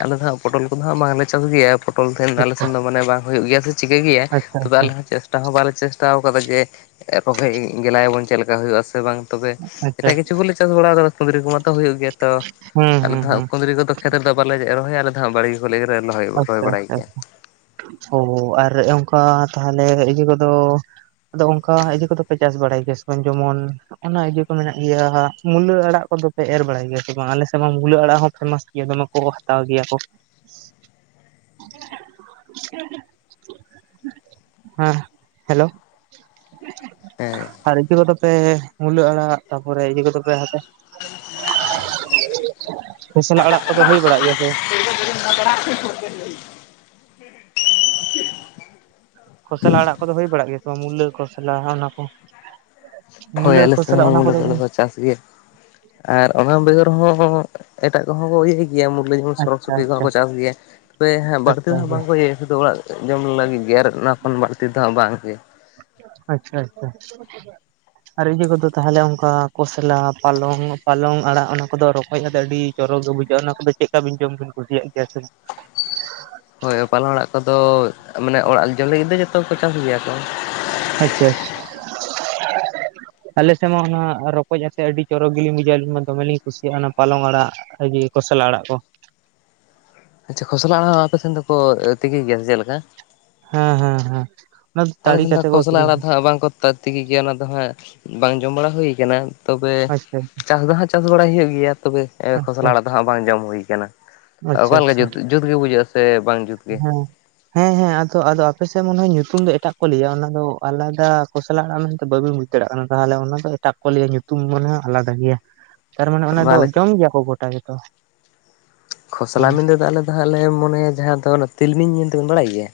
ᱟᱞᱮ ᱫᱚ ᱦᱟᱸᱜ ᱯᱚᱴᱚᱞ ᱠᱚᱫᱚ ᱦᱟᱸᱜ ᱵᱟᱝᱞᱮ ᱪᱟᱥ ᱜᱮᱭᱟ᱾ ᱯᱚᱴᱚᱞ ᱛᱟᱦᱮᱱ ᱫᱚ ᱟᱞᱮᱥᱱ ᱫᱚ ᱢᱟᱱᱮ ᱵᱟᱝ ᱦᱩᱭᱩᱜ ᱜᱮᱭᱟ ᱥᱮ ᱪᱤᱠᱟᱹ ᱜᱮᱭᱟ, ᱟᱪᱪᱷᱟ ᱛᱚᱵᱮ ᱟᱪᱪᱷᱟ ᱟᱞᱮᱫ [unintelligible] ᱴᱟ ᱦᱚᱸ ᱵᱟᱞᱮ ᱪᱮᱥᱴᱟᱣ ᱟᱠᱟᱫᱟ ᱡᱮ [unintelligible] ᱜᱮᱞᱟᱭᱟᱵᱚᱱ᱾ ᱪᱮᱫᱞᱮᱠᱟ ᱦᱩᱭᱩᱜᱼᱟ ᱥᱮ ᱵᱟᱝ ᱛᱚᱵᱮ ᱟᱪᱪᱷᱟ ᱮᱴᱟᱜ ᱠᱤᱪᱷᱩ ᱠᱚᱞᱮ ᱪᱟᱥ ᱵᱟᱲᱟᱣ ᱠᱟᱫᱟ ᱥᱩᱫᱽᱨᱤ ᱠᱚᱢᱟᱛᱚ ᱦᱩᱭᱩᱜ ᱜᱮᱭᱟ᱾ ᱛᱚ ᱦᱩᱸ ᱟᱞᱮᱫ ᱦᱩᱸ ᱫᱚ ᱦᱟᱜ ᱦᱩᱸ ᱠᱩᱸᱫᱽᱨᱤ ᱠᱚᱫᱚ ᱠᱷᱮᱛ ᱨᱮᱫᱚ ᱵᱟᱞᱮ ᱨᱚᱦᱚᱭᱟ᱾ ᱟᱞᱮ ᱫᱚ ᱦᱟᱸᱜ ᱵᱟᱲᱜᱮ ᱠᱚᱞᱮ ᱜᱮᱨᱮ ᱞᱚᱦᱚᱭᱟ᱾ ᱟᱪᱪᱷᱟ ᱟᱪᱪᱷᱟ᱾ ᱚ ᱟᱨ ᱚᱱᱠᱟ ᱛᱟᱦᱚᱞᱮ ᱤᱭᱟᱹ ᱠᱚᱫᱚ ᱟᱫᱚ ᱚᱱᱠᱟ ᱤᱭᱟᱹᱤ ᱠᱚᱫᱚ ᱯᱮ ᱪᱟᱥ ᱵᱟᱲᱟᱭ ᱜᱮᱭᱟ ᱥᱮ ᱵᱟᱝ ᱡᱮᱢᱚᱱ ᱚᱱᱟ ᱤᱭᱟᱹ ᱠᱚ ᱢᱮᱱᱟᱜ ᱜᱮᱭᱟ ᱢᱩᱞᱟᱹ ᱟᱲᱟᱜ ᱠᱚᱫᱚᱯᱮ ᱮᱨ ᱵᱟᱲᱟᱭ ᱜᱮᱭᱟ ᱥᱮ ᱵᱟᱝ ᱟᱞᱮ ᱥᱮᱫ ᱢᱟ ᱢᱩᱞᱟᱹ ᱟᱲᱟᱜ ᱦᱚᱸ ᱯᱷᱮᱢᱟᱥ ᱜᱮᱭᱟ ᱫᱚᱢᱮ ᱠᱚ ᱦᱟᱛᱟᱣ ᱜᱮᱭᱟ ᱠᱚ᱾ [inaudible] ᱦᱮᱸ ᱦᱮᱞᱳ᱾ ᱦᱮᱸ᱾ ᱟᱨ ᱤᱭᱟᱹ ᱠᱚᱫᱚ ᱯᱮ ᱢᱩᱞᱟᱹ ᱟᱲᱟᱜ ᱛᱟᱨᱯᱚᱨᱮ ᱤᱭᱟᱹ ᱠᱚᱫᱚ ᱯᱮ ᱦᱟᱛᱟᱣ ᱠᱷᱚᱥᱞᱟ ᱟᱲᱟᱜ ᱠᱚᱫᱚ ᱦᱩᱭ ᱵᱟᱲᱟᱜ ᱜᱮᱭᱟ ᱥᱮ ᱵᱟᱝ? [inaudible] ᱠᱷᱚᱥᱚᱞᱟ ᱟᱲᱟᱜ ᱠᱚᱫᱚ ᱦᱩᱭ ᱵᱟᱲᱟᱜ ᱜᱮᱭᱟ ᱥᱮ ᱵᱟᱝ ᱢᱩᱞᱟᱹ, ᱠᱷᱚᱥᱞᱟ ᱚᱱᱟ ᱠᱚ? ᱦᱳᱭ ᱢᱩᱞᱟᱹ ᱟᱞᱮ ᱥᱮᱫ ᱠᱷᱚᱥᱞᱟ ᱦᱚᱸ ᱚᱱᱟ ᱢᱩᱞᱟᱹ ᱠᱚᱫᱚ ᱠᱚ ᱪᱟᱥ ᱜᱮᱭᱟ᱾ ᱟᱨ ᱚᱱᱟ ᱵᱮᱜᱚᱨ ᱦᱚᱸ ᱮᱴᱟᱜ ᱠᱚᱦᱚᱸ ᱠᱚ ᱤᱭᱟᱹᱭ ᱜᱮᱭᱟ ᱢᱩᱨᱞᱟᱹ ᱡᱮᱢᱚᱱ ᱥᱚᱲᱚᱠ ᱟᱪᱪᱷᱟ ᱥᱩᱯᱤ ᱠᱚᱦᱚ ᱟᱪᱪᱷᱟ ᱠᱚ ᱪᱟᱥ ᱜᱮᱭᱟ ᱛᱚᱵᱮ ᱵᱟᱹᱲᱛᱤ ᱟᱪᱪᱷᱟ ᱫᱚᱜ ᱵᱟᱝ ᱠᱚ ᱤᱭᱟᱹᱼᱟ ᱥᱩᱫᱩ ᱚᱲᱟᱜ ᱡᱚᱢ ᱞᱟᱹᱜᱤᱫ ᱜᱮ ᱟᱨ ᱚᱱᱟ ᱠᱷᱚᱱ ᱵᱟᱹᱲᱛᱤ ᱫᱚ ᱦᱟᱸᱜ ᱵᱟᱝᱜᱮ᱾ ᱟᱪᱪᱷᱟ ᱟᱪᱪᱷᱟ᱾ ᱟᱨ ᱤᱭᱟᱹ ᱠᱚᱫᱚ ᱛᱟᱦᱚᱞᱮ ᱚᱝᱠᱟ ᱠᱚᱥᱞᱟ ᱯᱟᱞᱚᱝ ᱯᱟᱞᱚᱝ ᱟᱲᱟᱜ ᱚᱱᱟ ᱠᱚᱫᱚ ᱨᱚᱠᱚᱡ ᱟᱛᱮ ᱟᱹᱰᱤ ᱪᱚᱨᱚᱠ ᱜᱮ ᱵᱩᱡᱷᱟᱹᱜᱼᱟ ᱚᱱᱟ ᱠᱚᱫᱚ ᱪᱮᱫ ᱞᱮᱠᱟ ᱵᱤᱱ ᱡᱚᱢ ᱵᱤᱱ ᱠᱩᱥᱤᱭᱟᱜ ᱜᱮᱭᱟ ᱥᱮ? ᱦᱳᱭ ᱯᱟᱞᱚᱝ ᱟᱲᱟᱜ ᱠᱚᱫᱚ ᱢᱟᱱᱮ ᱚᱲᱟᱜ ᱡᱚᱢ ᱞᱟᱹᱜᱤᱫ ᱫᱚ ᱡᱚᱛᱚ ᱠᱚ ᱪᱟᱥ ᱜᱮᱭᱟ ᱠᱚ, ᱟᱪᱪᱷᱟ᱾ ᱟᱞᱮ ᱥᱮᱫ ᱢᱟ ᱚᱱᱟ ᱨᱚᱠᱚᱡ ᱟᱛᱮ ᱟᱹᱰᱤ ᱪᱚᱨᱚᱠ ᱜᱮᱞᱤᱧ ᱵᱩᱡᱷᱟᱹᱣ ᱟᱞᱤᱧ ᱢᱟ ᱫᱚᱢᱮᱞᱤᱧ ᱠᱩᱥᱤᱭᱟᱜᱼᱟ ᱚᱱᱟ ᱯᱟᱞᱚᱝ ᱟᱲᱟᱜ [unintelligible] ᱠᱚᱥᱞᱟ ᱟᱲᱟᱜ ᱠᱚ᱾ ᱟᱪᱪᱷᱟ ᱠᱷᱚᱥᱞᱟ ᱟᱲᱟᱜ ᱦᱚᱸ ᱟᱯᱮ ᱴᱮᱱ ᱫᱚᱠᱚ ᱛᱤᱠᱤ ᱜᱮᱭᱟ ᱥᱮ ᱪᱮᱫ ᱞᱮᱠᱟ? ᱦᱮᱸ ᱦᱮᱸ ᱦᱮᱸ᱾ ᱚᱱᱟ ᱟᱞᱮ ᱛᱟᱲᱤ ᱥᱮ ᱫᱚ ᱠᱟᱛᱮ ᱠᱚ ᱠᱷᱚᱥᱞᱟ ᱟᱲᱟᱜ ᱟᱹᱠᱷᱨᱤᱧᱟ ᱫᱚ ᱦᱟᱸᱜ ᱵᱟᱝ ᱠᱚ ᱛᱟᱹᱨ ᱛᱜᱤ ᱜᱮᱭᱟ ᱚᱱᱟ ᱫᱚ ᱦᱟᱸᱜ ᱵᱟᱝ ᱡᱚᱢ ᱵᱟᱲᱟ ᱦᱩᱭᱩ ᱠᱟᱱᱟ, ᱛᱚᱵᱮ ᱟᱪᱪᱷᱟ ᱪᱟᱥ ᱫᱚ ᱦᱟᱸᱜ ᱪᱟᱥ ᱵᱟᱲᱟᱭ ᱦᱩᱭᱩᱜ ᱜᱮᱭᱟ ᱛᱚᱵᱮ ᱠᱷᱚᱥᱚᱞ ᱟᱪᱪᱷᱟ ᱟᱲᱟᱜ ᱫᱚ ᱦᱟᱸᱜ ᱵᱟᱝ ᱡᱚᱢ ᱦᱩᱭᱩᱭ ᱠᱟᱱᱟ᱾ ᱟᱪᱪᱷᱟ ᱚᱠᱟᱞᱮ ᱟᱪᱪᱷᱟ ᱡᱩᱛ ᱜᱮ ᱵᱩᱡᱷᱟᱹᱜᱼᱟ ᱥᱮ ᱵᱟᱝ ᱡᱩᱛ ᱜᱮ ᱦᱮᱸ᱾ ᱦᱮᱸ ᱦᱮᱸ ᱟᱫᱚ ᱟᱫᱚ ᱟᱯᱮᱥᱮᱫ ᱢᱚᱱᱮ ᱦᱚᱭ ᱧᱩᱛᱩᱢ ᱫᱚ ᱮᱴᱟᱜ ᱠᱚ ᱞᱟᱹᱭᱟ ᱚᱱᱟᱫᱚ ᱟᱞᱟᱫᱟ ᱠᱚᱥᱞᱟ ᱟᱲᱟᱜ ᱢᱮᱱᱛᱮ ᱵᱟᱹᱵᱤᱱ ᱵᱩᱡ ᱫᱟᱲᱮᱭᱟᱜ ᱠᱟᱱᱟ ᱛᱟᱦᱚᱞᱮ ᱚᱱᱟ ᱫᱚ ᱮᱴᱟᱜ ᱠᱚᱞᱭᱟ ᱧᱩᱛᱩᱢ ᱢᱚᱱᱮ ᱦᱚᱭ ᱟᱞᱟᱫᱟ ᱜᱮᱭᱟ᱾ ᱛᱟᱨᱢᱟᱱᱮ ᱚᱱᱟ ᱫᱚ ᱵᱟᱞᱮ ᱡᱚᱢ ᱜᱮᱭᱟ ᱠᱚ ᱜᱚᱴᱟ ᱜᱮᱛᱚ? ᱠᱷᱚᱥᱞᱟ ᱦᱮᱸ ᱢᱮᱱ ᱛᱮᱫᱚ ᱟᱞᱮ ᱫᱚ ᱦᱟᱸᱜ ᱞᱮ ᱢᱚᱱᱮᱭᱟ ᱡᱟᱦᱟᱸ ᱫᱚ ᱛᱤᱞᱢᱤᱧ ᱢᱮᱱ ᱛᱮᱵᱮᱱ ᱵᱟᱲᱟᱭ ᱜᱮᱭᱟ?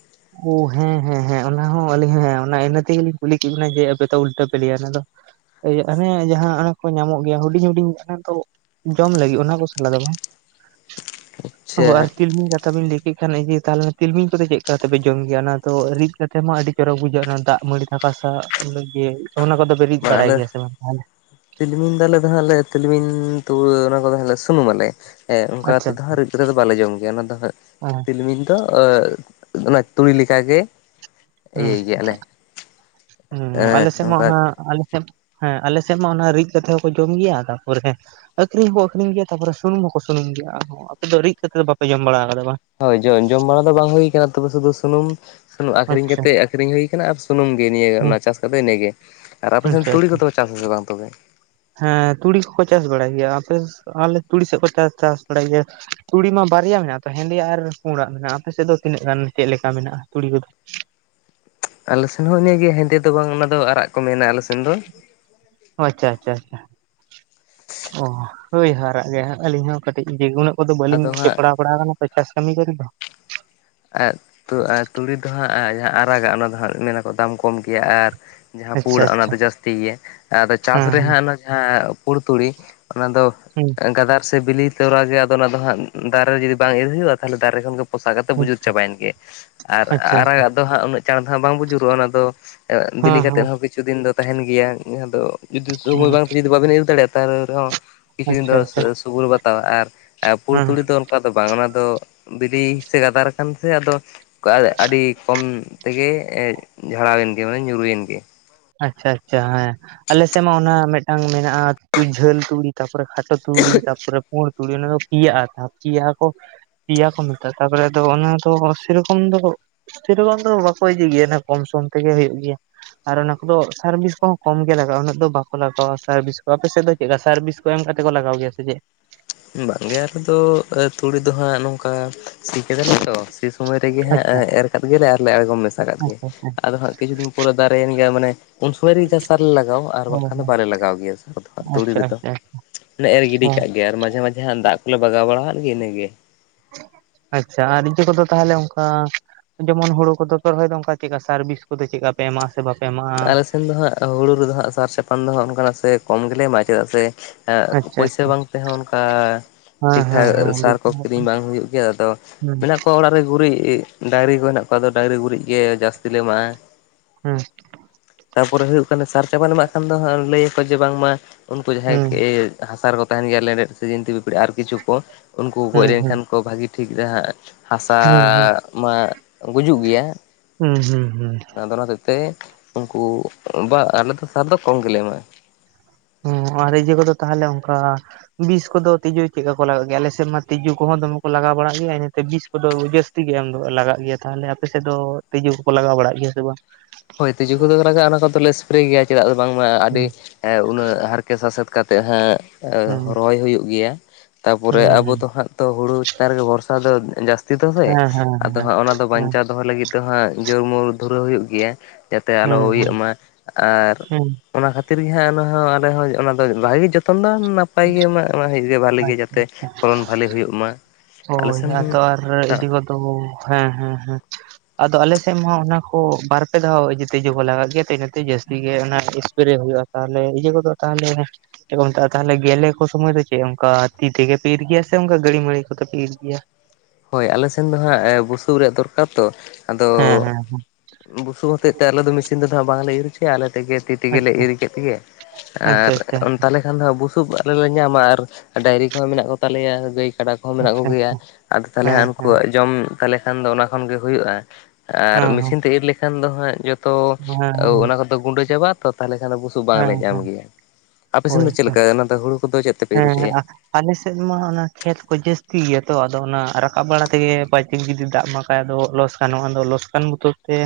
ᱳ ᱦᱮᱸ ᱦᱮᱸ ᱦᱮᱸ ᱚᱱᱟ ᱦᱚᱸ ᱟᱹᱞᱤᱧ ᱦᱮᱸ ᱚᱱᱟ ᱤᱱᱟᱹ ᱛᱮᱜᱮᱞᱤᱧ ᱠᱩᱞᱤ ᱠᱮᱫ ᱵᱮᱤᱱᱟ ᱡᱮ ᱟᱯᱮ ᱛᱚ ᱩᱞᱴᱟᱹ ᱯᱮ ᱞᱭᱟ ᱚᱱᱟ ᱫᱚ᱾ ᱤᱭᱟᱹ ᱦᱟᱱᱮ ᱡᱟᱦᱟᱸ ᱚᱱᱮ ᱠᱚ ᱧᱟᱢᱚᱜ ᱜᱮᱭᱟ ᱦᱩᱰᱤᱧ ᱦᱩᱰᱤᱧ [unintelligible] ᱫᱚ ᱡᱚᱢ ᱞᱟᱹᱜᱤᱫ ᱚᱱᱟ ᱠᱚ ᱠᱚᱥᱟᱞᱟ ᱫᱚ ᱵᱟᱝ, ᱚ ᱟᱨ ᱟᱪᱪᱷᱟ ᱛᱤᱞᱢᱤᱧ ᱠᱟᱛᱷᱟ ᱵᱤᱱ ᱞᱟᱹᱭ ᱠᱮᱫ ᱠᱷᱟᱱ ᱤᱭᱟᱹ ᱛᱟᱦᱚᱞᱮ ᱛᱤᱞᱢᱤᱧ ᱠᱚᱫᱚ ᱪᱮᱫ ᱠᱟ ᱠᱟᱛᱮ ᱯᱮ ᱡᱚᱢ ᱜᱮᱭᱟ ᱚᱱᱟ ᱫᱚ ᱨᱤᱫ ᱠᱟᱛᱮ ᱢᱟ ᱟᱹᱰᱤ ᱪᱚᱨᱚᱠ ᱵᱩᱡᱷᱟᱹᱜᱼᱟ ᱚᱱᱟ ᱫᱟᱜ ᱢᱟᱹᱲᱤ ᱫᱠᱟ ᱥᱟᱜ ᱚᱱᱟ ᱠᱚᱫᱚ ᱠᱚ ᱯᱮ ᱨᱤᱫ ᱵᱟᱝ ᱵᱟᱲᱟᱭ ᱟᱞᱮ ᱜᱮᱭᱟ ᱥᱮ ᱵᱟᱝ? ᱛᱤᱞᱢᱤᱧ ᱫᱟᱞᱮ ᱫᱚ ᱦᱟᱸᱜ ᱞᱮ ᱛᱤᱞᱢᱤᱧ ᱛᱩᱣᱟᱹ ᱚᱱᱟ ᱠᱚᱫᱚ ᱦᱟᱸᱜ ᱞᱮ ᱥᱩᱱᱩᱢ ᱟᱞᱮ᱾ ᱦᱮᱸ ᱟᱪᱪᱷᱟ ᱚᱱᱠᱟᱛᱮᱫ ᱦᱮᱸ ᱦᱟᱸᱜ ᱨᱤᱫ ᱨᱮ ᱫᱚ ᱵᱟᱞᱮ ᱡᱚᱢ ᱜᱮᱭᱟ ᱚᱱᱟ ᱫᱚ ᱦᱟᱸᱜ ᱛᱤᱞᱢᱤᱧ ᱫᱚ ᱚᱱᱟ ᱛᱩᱲᱤ ᱞᱮᱠᱟ ᱜᱮ ᱦᱩᱸ ᱩᱸ ᱮᱸ ᱟᱞᱮ ᱥᱮᱫ ᱢᱟ ᱚᱱᱠᱟ ᱚᱱᱟ ᱟᱞᱮ ᱥᱮ ᱦᱮᱸ ᱟᱞᱮᱥᱮᱫ ᱢᱟ ᱚᱱᱟ ᱨᱤᱫ ᱠᱟᱛᱮᱜ ᱦᱚᱸᱠᱚ ᱡᱚᱢ ᱜᱮᱭᱟ ᱛᱟᱯᱚᱨᱮ ᱟᱠᱷᱨᱤᱧ ᱦᱚᱸᱠᱚ ᱟᱠᱷᱨᱤᱧ ᱜᱮᱭᱟ ᱛᱟᱯᱚᱨᱮ ᱥᱩᱱᱩᱢ ᱦᱚᱸᱠᱚ ᱥᱩᱱᱩᱢ ᱜᱮᱭᱟ ᱟᱨ ᱟᱯᱚ ᱫᱚ ᱨᱤᱫ ᱠᱟᱛᱮᱫ ᱫᱚ ᱵᱟᱮ ᱡᱚᱢ ᱵᱟᱲᱟ ᱠᱟᱫᱟ ᱵᱟᱝ? ᱦᱳᱭ ᱡᱚ ᱡᱚᱢ ᱵᱟᱲᱟ ᱫᱚ ᱵᱟᱝ ᱦᱩᱭᱩ ᱠᱟᱱᱟ ᱛᱚᱵᱮ ᱥᱩᱫᱩ ᱥᱩᱱᱩᱢ ᱥᱩᱱᱩᱢ ᱟᱠᱷᱨᱤᱧ ᱟᱪᱪᱷᱟ ᱠᱟᱛᱮᱫ ᱟᱠᱷᱨᱤᱧ ᱦᱩᱭ ᱟᱠᱟᱱᱟ ᱟᱨ ᱥᱩᱱᱩᱢ ᱜᱮ ᱱᱤᱭᱟᱹ ᱦᱩᱸ ᱚᱱᱟ ᱪᱟᱥ ᱠᱟᱛᱮ ᱤᱱᱠᱟᱹᱜᱮ ᱟᱨ ᱟᱯᱮᱥᱱ ᱟᱪᱪᱷᱟ ᱛᱩᱲᱤ ᱟᱪᱪᱷᱟ ᱠᱚᱫᱚ ᱪᱟᱥ ᱜᱮ ᱵᱟᱝ ᱛᱚᱵᱮ? ᱦᱮᱸ ᱛᱩᱲᱤ ᱠᱚ ᱠᱚ ᱪᱟᱥ ᱵᱟᱲᱟᱭ ᱜᱮᱭᱟ ᱟᱯᱮ ᱟᱞᱮ ᱛᱩᱲᱤ ᱥᱮᱫ ᱠᱚ ᱪᱟᱥ ᱵᱟᱲᱟᱭ ᱜᱮᱭᱟ᱾ ᱛᱩᱲᱤ ᱢᱟ ᱵᱟᱨᱭᱟ ᱢᱮᱱᱟᱜ-ᱟ ᱛᱚ ᱦᱮᱸᱫᱮᱭᱟᱜ ᱟᱨ ᱯᱩᱲᱟᱜ ᱢᱮᱱᱟᱜ-ᱟ ᱟᱯᱮ ᱥᱮᱫ ᱫᱚ ᱛᱤᱱᱟᱹᱜ ᱜᱟᱱ ᱪᱮᱫ ᱞᱮᱠᱟ ᱢᱮᱱᱟᱜ-ᱟ ᱛᱩᱲᱤ ᱠᱚᱫᱚ? ᱟᱞᱮ ᱥᱮᱱ ᱦᱚᱸ ᱤᱱᱟᱹ ᱜᱮᱭᱟ ᱦᱮᱸᱫᱮ ᱫᱚ ᱵᱟᱝ ᱚᱱᱟ ᱫᱚ ᱟᱨᱟᱜ ᱠᱚ ᱢᱮᱱᱟ ᱟᱞᱮ ᱥᱮᱱ ᱫᱚ᱾ ᱚ ᱟᱪᱪᱷᱟ ᱟᱪᱪᱷᱟ ᱪᱷᱟ ᱚ ᱦᱳᱭ ᱦᱟᱨᱟᱜ ᱜᱮ ᱟᱹᱞᱤᱧ ᱦᱚᱸ ᱠᱟᱹᱴᱤᱡ ᱵᱤᱜᱩᱱᱚᱜ ᱠᱚᱫᱚ ᱵᱟᱹᱞᱤᱧ ᱟᱫᱚ ᱦᱟᱸᱜ ᱡᱚᱯᱲᱟᱣ ᱵᱟᱲᱟ ᱠᱟᱱᱟ ᱛᱚ ᱪᱟᱥ ᱠᱟᱹᱢᱤ ᱠᱚᱨᱮ ᱫᱚ, ᱟᱜ ᱛᱩ ᱟᱨ ᱛᱩᱲᱤ ᱫᱚ ᱦᱟᱸᱜ ᱡᱟᱦᱟᱸ ᱟᱨᱟᱜᱟᱜ ᱚᱱᱟ ᱫᱚ ᱦᱟᱸᱜ ᱢᱮᱱᱟᱠᱚ ᱫᱟᱢ ᱠᱚᱢ ᱜᱮᱭᱟ, ᱟᱨ ᱡᱟᱦᱟᱸ ᱟᱪᱪᱷᱟ ᱯᱳᱲᱟᱜ ᱚᱱᱟ ᱟᱪᱪᱷᱟ ᱫᱚ ᱡᱟᱹᱥᱛᱤ ᱜᱮᱭᱟ ᱟᱫᱚ ᱪᱟᱥ ᱦᱮᱸ ᱨᱮᱦᱟᱸᱜ ᱚᱱᱟ ᱡᱟᱦᱟᱸ ᱯᱩᱲ ᱛᱩᱲᱤ ᱚᱱᱟ ᱫᱚ ᱦᱩᱸ᱾ ᱜᱟᱫᱟᱨ ᱥᱮ ᱵᱤᱞᱤ ᱛᱚᱨᱟ ᱜᱮ ᱟᱫᱚ ᱚᱱᱟ ᱫᱚ ᱦᱟᱸᱜ ᱫᱟᱨᱮ ᱨᱮ ᱡᱩᱫᱤ ᱵᱟᱝ ᱤᱨ ᱦᱩᱭᱩᱜ-ᱟ ᱛᱟᱦᱞᱮ ᱫᱟᱨᱮ ᱠᱷᱚᱱ ᱜᱮ ᱯᱚᱥᱟᱜ ᱠᱟᱛᱮ ᱦᱩᱸ ᱵᱩᱡᱩᱨ ᱮᱱ ᱜᱮ ᱟᱨ ᱟᱪᱪᱷᱟ ᱟᱪᱪᱷᱟ ᱟᱨᱟᱜᱟᱜ ᱫᱚ ᱦᱟᱸᱜ ᱩᱱᱟᱹᱜ ᱪᱟᱬ ᱫᱚ ᱵᱟᱝ ᱵᱩᱡᱩᱨᱩᱜ-ᱟ ᱚᱱᱟ ᱫᱚ ᱵᱤᱞᱤ ᱠᱟᱛᱮᱜ ᱦᱮᱸ ᱦᱚᱸ ᱠᱤ ᱪᱷᱩ ᱫᱤᱱ ᱫᱚ ᱛᱟᱦᱮᱸᱱ ᱜᱮᱭᱟ ᱟᱫᱚ ᱡᱩᱫᱤ ᱥᱳᱚᱢᱚᱭ ᱦᱮᱸ ᱵᱟᱝ ᱡᱩᱫᱤ ᱵᱟᱵᱤᱱ ᱤᱫᱤ ᱫᱟᱲᱮᱭᱟᱜ-ᱟ ᱛᱟᱦᱚᱞᱮ ᱨᱮᱦᱚᱸ ᱠᱤᱪᱷᱩ ᱫᱤᱱ ᱟᱪᱪᱷᱟ ᱫᱚ ᱟᱪᱪᱷᱟ ᱥᱩᱨ ᱥᱩᱜᱩᱨ ᱵᱟᱛᱟᱣᱟ, ᱟᱨ ᱯᱩᱲ ᱦᱮᱸ ᱛᱩᱲᱤ ᱫᱚ ᱚᱱᱠᱟ ᱫᱚ ᱵᱟᱝ ᱚᱱᱟ ᱫᱚ ᱵᱤᱞᱤ ᱥᱮ, ᱜᱟᱫᱟᱨ ᱠᱟᱱ ᱥᱮ ᱟᱫᱚ ᱠᱟ ᱟᱹᱰᱤ ᱠᱚᱢ ᱛᱮᱜᱮ ᱡᱷᱟᱲᱟᱣᱮᱱ ᱜᱮ ᱢᱟᱱᱮ ᱧᱩᱨᱩᱭᱮᱱ ᱜᱮ᱾ ᱟᱪᱪᱷᱟ ᱟᱪᱪᱷᱟ ᱦᱮᱸ ᱟᱞᱮᱥᱮᱜ ᱢᱟ ᱚᱱᱟ ᱢᱮᱴᱟᱝ ᱢᱮᱱᱟᱜ-ᱟ ᱡᱷᱟᱹᱞ ᱛᱩᱲᱤ, ᱛᱟᱯᱚᱨᱮ ᱛᱩᱲᱤ ᱛᱟᱯᱚᱨᱮ ᱯᱩᱲ ᱛᱩᱲᱤ ᱚᱱᱟᱫᱚ ᱯᱤᱭᱟᱜ-ᱟ [unintelligible] ᱡᱟᱦᱟ ᱠᱚ ᱯᱮᱭᱟ ᱠᱚ ᱢᱮᱛᱟᱜ-ᱟ ᱛᱟᱯᱚᱨᱮ ᱟᱫᱚ᱾ ᱚᱱᱟ ᱫᱚ ᱥᱮᱨᱚᱠᱚᱢ ᱫᱚ ᱥᱮ ᱨᱚᱠᱚᱢ ᱫᱚ ᱵᱟᱠᱚ ᱤᱫᱤ ᱜᱮᱭᱟ ᱱᱟ ᱠᱚᱢ ᱥᱚᱢ ᱛᱮᱜᱮ ᱦᱩᱭᱩᱜ ᱜᱮᱭᱟ ᱟᱨ ᱚᱱᱟ ᱠᱚᱫᱚ ᱥᱟᱨ ᱵᱤᱥ ᱠᱚᱦᱚᱸ ᱠᱚᱢ ᱜᱮ ᱞᱟᱜᱟᱜ-ᱟ᱾ ᱩᱱᱟᱹᱜ ᱵᱟᱠᱚ ᱞᱟᱜᱟᱣᱟ, ᱥᱟᱨᱵᱷᱤᱥ ᱠᱚ ᱟᱯᱮ ᱥᱮᱫ ᱫᱚ ᱪᱮᱫᱠᱟ ᱥᱟᱨᱵᱤᱥ [unintelligible] ᱠᱟᱛᱮ ᱠᱚ ᱞᱟᱜᱟᱣ ᱜᱮᱭᱟ ᱥᱮ ᱪᱮ? ᱵᱟᱝᱜᱮ ᱟᱞᱮᱫᱚ ᱛᱩᱲᱤ ᱫᱚ ᱦᱟᱸᱜ ᱱᱚᱝᱠᱟ ᱥᱤ ᱠᱟᱫᱟᱞᱮ ᱛᱚ, ᱥᱤ ᱥᱚᱢᱚᱭ ᱨᱮᱜᱮ ᱦᱟᱸᱜ ᱟᱪᱪᱷᱟ ᱮᱨ ᱠᱟᱫ ᱜᱮᱞᱮ ᱟᱨᱞᱮ ᱟᱬᱜᱚᱢ ᱢᱮᱥᱟ ᱠᱟᱜ ᱜᱮ᱾ ᱟᱪᱪᱷᱟ ᱟᱪᱪᱷᱟ ᱦᱮᱸ ᱟᱫᱚ ᱦᱟᱸᱜ ᱠᱤᱪᱷᱩ ᱫᱤᱱ ᱯᱚᱨᱮ ᱫᱟᱨᱮᱭᱮᱱ ᱜᱮᱭᱟ, ᱢᱟᱱᱮ ᱩᱱ ᱥᱩᱢᱚᱭ ᱨᱮᱜᱮ ᱡᱟ ᱥᱟᱨ ᱞᱮ ᱞᱟᱜᱟᱣ, ᱟᱨ ᱵᱟᱝᱠᱷᱟᱱ ᱫᱚ ᱦᱮᱸ ᱵᱟᱞᱮ ᱞᱟᱜᱟᱣ ᱜᱮᱭᱟ ᱥᱟᱨ ᱫᱚ ᱦᱟᱜ ᱛᱩᱲᱤ ᱟᱪᱪᱷᱟ ᱨᱮᱫᱚ ᱟᱪᱪᱷᱟ ᱚᱱᱮ ᱮᱨ ᱜᱤᱰᱤ ᱦᱮᱸ ᱠᱟᱜ ᱜᱮ ᱟᱨ ᱢᱟᱡᱷᱮ ᱢᱟᱡᱷᱮ ᱦᱟᱜ ᱫᱟᱜ ᱠᱚᱞᱮ ᱵᱟᱜᱟᱣ ᱵᱟᱲᱟᱦᱟᱜ ᱜᱮ ᱤᱱᱟᱹᱜᱮ᱾ ᱟᱪᱪᱷᱟ ᱟᱨ ᱤᱡᱟᱹ ᱠᱚᱫᱚ ᱛᱟᱦᱞᱮ ᱚᱝᱠᱟ ᱡᱮᱢᱚᱱ ᱦᱳᱲᱳ ᱠᱚᱫᱚ ᱯᱮ ᱨᱚᱦᱚᱭ ᱫᱚ ᱚᱝᱠᱟ ᱪᱮᱫᱠᱟ ᱥᱟᱨ ᱵᱤᱥ ᱠᱚᱫᱚ ᱪᱮᱫ ᱠᱟ ᱯᱮ ᱮᱢᱟᱜ ᱟᱥ ᱥᱮ ᱵᱟᱯ ᱟᱞᱮ ᱥᱮᱱ ᱫᱚ ᱦᱟᱸᱜ ᱦᱩᱲᱩ ᱨᱮᱫᱚ ᱦᱟᱸᱜ ᱥᱟᱨ ᱪᱟᱯᱟᱱ ᱫᱚ ᱦᱟᱸᱜ ᱚᱱᱠᱟᱱᱟᱜ ᱥᱮ, ᱠᱚᱢ ᱜᱮᱞᱮ ᱮᱢᱟᱜ-ᱟ ᱪᱮᱫᱟᱜ ᱥᱮ ᱟᱪᱪᱷᱟ ᱟᱪᱪᱷᱟ ᱯᱩᱭᱥᱟᱹ ᱵᱟᱝ ᱛᱮᱦᱚᱸ ᱚᱱᱠᱟ ᱴᱷᱤᱠ ᱦᱮᱸ ᱴᱷᱟᱠ ᱦᱮᱸ ᱦᱮᱸ ᱥᱟᱨ ᱵᱩᱡ ᱠᱚ ᱠᱤᱨᱤᱧ ᱦᱩᱸ ᱵᱟᱝ ᱦᱩᱭᱩᱜ ᱜᱮᱭᱟ, ᱟᱫᱚ ᱢᱮᱱᱟᱜ ᱠᱚᱣᱟ ᱚᱲᱟᱜ ᱨᱮ ᱜᱩᱨᱤᱡ ᱰᱟᱭᱨᱤ ᱠᱚ ᱦᱮᱱᱟᱜ ᱠᱚᱣᱟ ᱟᱫᱚ, ᱰᱟᱭᱨᱤ ᱜᱩᱨᱤᱡ ᱜᱮ ᱡᱟᱹᱥᱛᱤ ᱞᱮ ᱮᱢᱟᱜ-ᱟ ᱦᱩᱸ ᱛᱟᱯᱚᱨᱮ ᱦᱩᱭᱩᱜ ᱠᱟᱱᱟ᱾ ᱥᱟᱨ ᱪᱟᱵᱟᱱ ᱮᱢᱟᱜ ᱠᱷᱟᱱ ᱫᱚ ᱦᱟᱜ ᱞᱟᱹᱭᱟᱠᱚ ᱡᱮ ᱵᱟᱝᱢᱟ ᱩᱱᱠᱩ ᱦᱩᱸ ᱡᱟᱦᱟᱸᱭ ᱦᱟᱥᱟ ᱨᱮᱠᱚ ᱛᱟᱦᱮᱱ ᱜᱮᱭᱟ ᱞᱮᱸᱰᱮᱫ ᱥᱮ ᱡᱤᱱᱛᱤ ᱯᱤᱯᱲᱤ ᱟᱨ ᱠᱤᱪᱷᱩ ᱠᱚ, ᱩᱱᱠᱩ ᱠᱚ ᱜᱚᱡ ᱦᱩᱸ ᱦᱩᱸ ᱦᱩᱸ ᱞᱮᱱᱠᱷᱟᱱ ᱠᱚ ᱵᱷᱟᱹᱜᱤ ᱴᱷᱤᱠ ᱨᱟᱦᱟᱜ ᱦᱟᱥᱟᱻ ᱦᱩᱸ ᱢᱟ ᱜᱩᱡᱩᱜ ᱜᱮᱭᱟ ᱦᱩᱸ ᱦᱩᱸ ᱦᱩᱸ ᱟᱫᱚ ᱚᱱᱟ ᱛᱮ ᱩᱱᱠᱩ ᱵᱟ ᱟᱞᱮ ᱫᱚ ᱥᱟᱨ ᱫᱚ ᱠᱚᱢ ᱜᱮᱞᱮ ᱮᱢᱟᱜ-ᱟ᱾ ᱦᱚᱸ ᱟᱨ ᱤᱡᱟᱹ ᱠᱚᱫᱚ ᱛᱟᱦᱞᱮ ᱚᱝᱠᱟ ᱵᱤᱥ ᱠᱚᱫᱚ ᱛᱤᱡᱩ ᱪᱮᱫᱠᱟ ᱠᱚ, ᱞᱟᱜᱟᱜ ᱜᱮᱭᱟ ᱟᱞᱮ ᱥᱮᱱ ᱢᱟ ᱛᱤᱡᱩ ᱠᱚᱦᱚᱸ, ᱫᱚᱢᱮ ᱠᱚ ᱞᱟᱜᱟᱣ ᱵᱟᱲᱟᱜ ᱜᱮᱭᱟ ᱤᱱᱟᱹᱛᱮ ᱵᱤᱥ ᱠᱚᱫᱚ ᱡᱟᱹᱥ ᱛᱤ ᱜᱮ ᱮᱢ ᱫᱚ ᱞᱟᱜᱟᱜ ᱜᱮᱭᱟ ᱛᱟᱦᱞᱮ, ᱟᱯᱮ ᱥᱮᱫ ᱫᱚ ᱛᱤᱡᱩ ᱠᱚᱠᱚ ᱞᱟᱜᱟᱣ ᱵᱟᱲᱟᱜ ᱜᱮᱭᱟ ᱥᱮ ᱵᱟᱝ? ᱦᱳᱭ ᱛᱤᱡᱩ ᱠᱚᱫᱚ ᱞᱟᱜᱟᱜ-ᱟ ᱚᱱᱟ ᱠᱚᱫᱚᱞᱮ ᱥᱯᱨᱮ ᱜᱮᱭᱟ ᱪᱮᱫᱟᱜ ᱫᱚ ᱵᱟᱝᱢᱟ ᱟᱹᱰᱤ ᱦᱩᱸ ᱮ ᱩᱱᱟᱹᱜ ᱦᱟᱨ ᱥᱟᱥᱮᱛ ᱠᱟᱛᱮᱜ ᱦᱟᱸᱜ ᱦᱩᱸ ᱨᱚᱦᱚᱭ ᱦᱩᱭᱩᱜ ᱜᱮᱭᱟ, ᱛᱟᱯᱚᱨᱮ ᱦᱩᱸ ᱟᱵᱚ ᱦᱩᱸ ᱫᱚ ᱦᱟᱸᱜ ᱛᱚ ᱦᱩᱲᱩ ᱪᱮᱛᱟᱱ ᱨᱮᱜᱮ ᱵᱷᱚᱨᱥᱟ ᱫᱚ ᱡᱟᱹᱥᱛᱤ ᱫᱚ ᱵᱮ, ᱦᱮᱸ ᱦᱮᱸ ᱟᱫᱚ ᱦᱮᱸ ᱦᱟᱸᱜ ᱚᱱᱟ ᱫᱚ ᱦᱮᱸ ᱵᱟᱧᱪᱟᱣ ᱫᱚᱦᱚᱭ ᱞᱟᱹᱜᱤᱫ ᱛᱚᱦᱟᱜ ᱡᱳᱨᱢᱳᱨ ᱫᱷᱩᱨᱟᱹᱣ ᱦᱩᱭᱩᱜ ᱜᱮᱭᱟ, ᱡᱟᱛᱮ ᱟᱞᱚ ᱦᱩᱸ ᱤᱭᱟᱹᱜ ᱦᱩᱸ ᱢᱟ ᱟᱨ ᱦᱩᱸ ᱚᱱᱟ ᱠᱷᱟᱹᱛᱤᱨ ᱜᱮ ᱦᱟᱸᱜ ᱚᱱᱟ ᱦᱚᱸ ᱟᱞᱮ ᱦᱚᱸ ᱚᱱᱟ ᱫᱚ ᱵᱷᱟᱜᱤ ᱡᱚᱛ ᱛᱚᱱᱟᱝ ᱱᱟᱯᱟᱭ ᱜᱮ ᱢᱟ [unintelligible] ᱦᱩᱭᱩᱜ ᱜᱮ ᱵᱷᱟᱜᱞᱤ ᱜᱮ ᱡᱟᱛᱮ ᱯᱷᱚᱞᱚᱱ ᱵᱷᱟᱞᱮ ᱦᱩᱭᱩᱜ ᱢᱟ ᱟᱞᱮ ᱦᱳᱭ ᱥᱮᱱ ᱟᱫᱚ ᱟᱨ ᱤᱡᱟᱹ ᱠᱚᱫᱚ ᱦᱮᱸ ᱦᱮᱸ ᱦᱮᱸ᱾ ᱟᱫᱚ ᱟᱞᱮᱥᱮᱜ ᱢᱟᱦᱟᱜ ᱚᱱᱟ ᱠᱚ ᱵᱟᱨ ᱯᱮ ᱫᱷᱟᱣ ᱤᱡᱟᱹ ᱛᱮᱡᱚ ᱠᱚ ᱞᱟᱜᱟᱜ ᱜᱮᱭᱟ ᱤᱱᱟᱹᱛᱮ ᱡᱟᱹᱥᱛᱤ ᱜᱮ ᱚᱱᱟ ᱮᱥᱯᱨᱮ ᱦᱩᱭᱩᱜ-ᱟ᱾ ᱛᱟᱦᱞᱮ ᱤᱭᱟᱹ ᱠᱚᱫᱚ ᱛᱟᱦᱞᱮ ᱢᱮᱛᱟᱜᱼᱟ᱾ ᱛᱟᱦᱚᱞᱮ ᱜᱮᱞᱮ ᱠᱚ ᱥᱚᱢᱚᱭ ᱫᱚ ᱪᱮᱫ ᱚᱝᱠᱟ ᱛᱤ ᱛᱮᱜᱮ ᱤᱨ ᱜᱮᱭᱟ, ᱥᱮ ᱚᱱᱠᱟ ᱜᱟᱹᱲᱤ ᱢᱟᱹᱲᱤ ᱠᱚᱛᱮ ᱯᱮ ᱤᱨ ᱜᱮᱭᱟ? ᱦᱳᱭ ᱟᱞᱮ ᱥᱮᱱ ᱫᱚ ᱦᱟᱸᱜ ᱵᱩᱥᱩᱵ ᱨᱮᱭᱟᱜ ᱫᱚᱨᱠᱟᱨ ᱛᱚ ᱟᱫᱚ ᱦᱮᱸ ᱦᱮᱸ ᱵᱩᱥᱩᱵ ᱦᱚᱛᱮᱡ ᱛᱮ, ᱟᱞᱮ ᱫᱚ ᱢᱮᱥᱤᱱ ᱫᱚ ᱦᱟᱜ ᱵᱟᱝ ᱞᱮ ᱤᱨ ᱦᱚᱪᱚᱭᱟ, ᱟᱞᱮᱜᱮ ᱛᱤ᱾ ᱛᱮᱜᱮᱞᱮ ᱟᱪᱪᱷᱟ ᱤᱨ ᱠᱮᱫ ᱜᱮ ᱟᱪᱪᱷᱟ ᱟᱨ ᱟᱪᱪᱷᱟ ᱛᱟᱦᱚᱞᱮ ᱠᱷᱟᱱ ᱫᱚ ᱵᱩᱥᱩᱵ ᱟᱞᱮ ᱞᱮ ᱧᱟᱢᱟ ᱟᱨ ᱰᱟᱹᱝᱨᱤ ᱠᱚᱦᱚᱸ ᱢᱮᱱᱟᱜ ᱠᱚ ᱛᱟᱞᱮᱭᱟ ᱜᱟᱹᱭ ᱠᱟᱰᱟ ᱠᱚᱦᱚᱸ ᱢᱮᱱᱟᱜ ᱟᱪᱪᱷᱟ ᱠᱚᱜᱮᱭᱟ᱾ ᱟᱪᱪᱷᱟ ᱛᱟᱦᱚᱞᱮ ᱦᱮᱸ ᱦᱟᱜ, ᱦᱮᱸ ᱩᱱᱠᱩᱣᱟᱜ ᱡᱚᱢ ᱛᱟᱦᱮ ᱠᱷᱟᱱ ᱫᱚ, ᱚᱱᱟ ᱠᱷᱚᱱ ᱜᱮ ᱦᱩᱭᱩᱜᱼᱟ ᱟᱨ ᱦᱮᱸ ᱦᱮᱸ ᱢᱤᱥᱤᱱ ᱛᱮ ᱤᱨ ᱞᱮᱠᱷᱟᱱ ᱫᱚ ᱦᱟᱸᱜ ᱡᱚᱛᱚ ᱦᱮᱸ ᱚᱱᱟ ᱠᱚᱫᱚ ᱜᱩᱸᱰᱟᱹ ᱪᱟᱵᱟ ᱛᱚ ᱛᱟᱦᱚᱞᱮ ᱠᱷᱟᱱ ᱫᱚ ᱵᱩᱥᱩᱵ ᱦᱮᱸ ᱵᱟᱝᱞᱮ ᱦᱮᱸ ᱧᱟᱢ ᱦᱮᱸ ᱜᱮᱭᱟ᱾ ᱟᱯᱮ ᱥᱮᱱ ᱦᱳᱭ ᱫᱚ ᱪᱮᱜ ᱛᱚ ᱞᱮᱠᱟ ᱚᱱᱟ ᱫᱚ ᱦᱩᱲᱩ ᱠᱚᱫᱚ ᱪᱮᱫ ᱛᱮ ᱦᱮᱸ ᱦᱮᱸ ᱟ ᱟᱞᱮᱥᱮᱫ ᱢᱟ ᱚᱱᱟ ᱠᱷᱮᱛ ᱠᱚ ᱡᱟᱹᱥᱛᱤ ᱜᱮᱭᱟ ᱛᱚ ᱟᱫᱚ ᱚᱱᱟ ᱨᱟᱠᱟᱵ ᱵᱟᱲᱟ ᱛᱮᱜᱮ ᱯᱟᱪᱮᱜ ᱡᱩᱫᱤ ᱫᱟᱜ ᱢᱟᱜ ᱟᱫᱚ ᱞᱚᱥᱠᱟᱱᱚᱜᱟ ᱟᱫᱚ ᱞᱚᱥᱠᱟᱱ ᱵᱚᱛᱚᱨᱛᱮ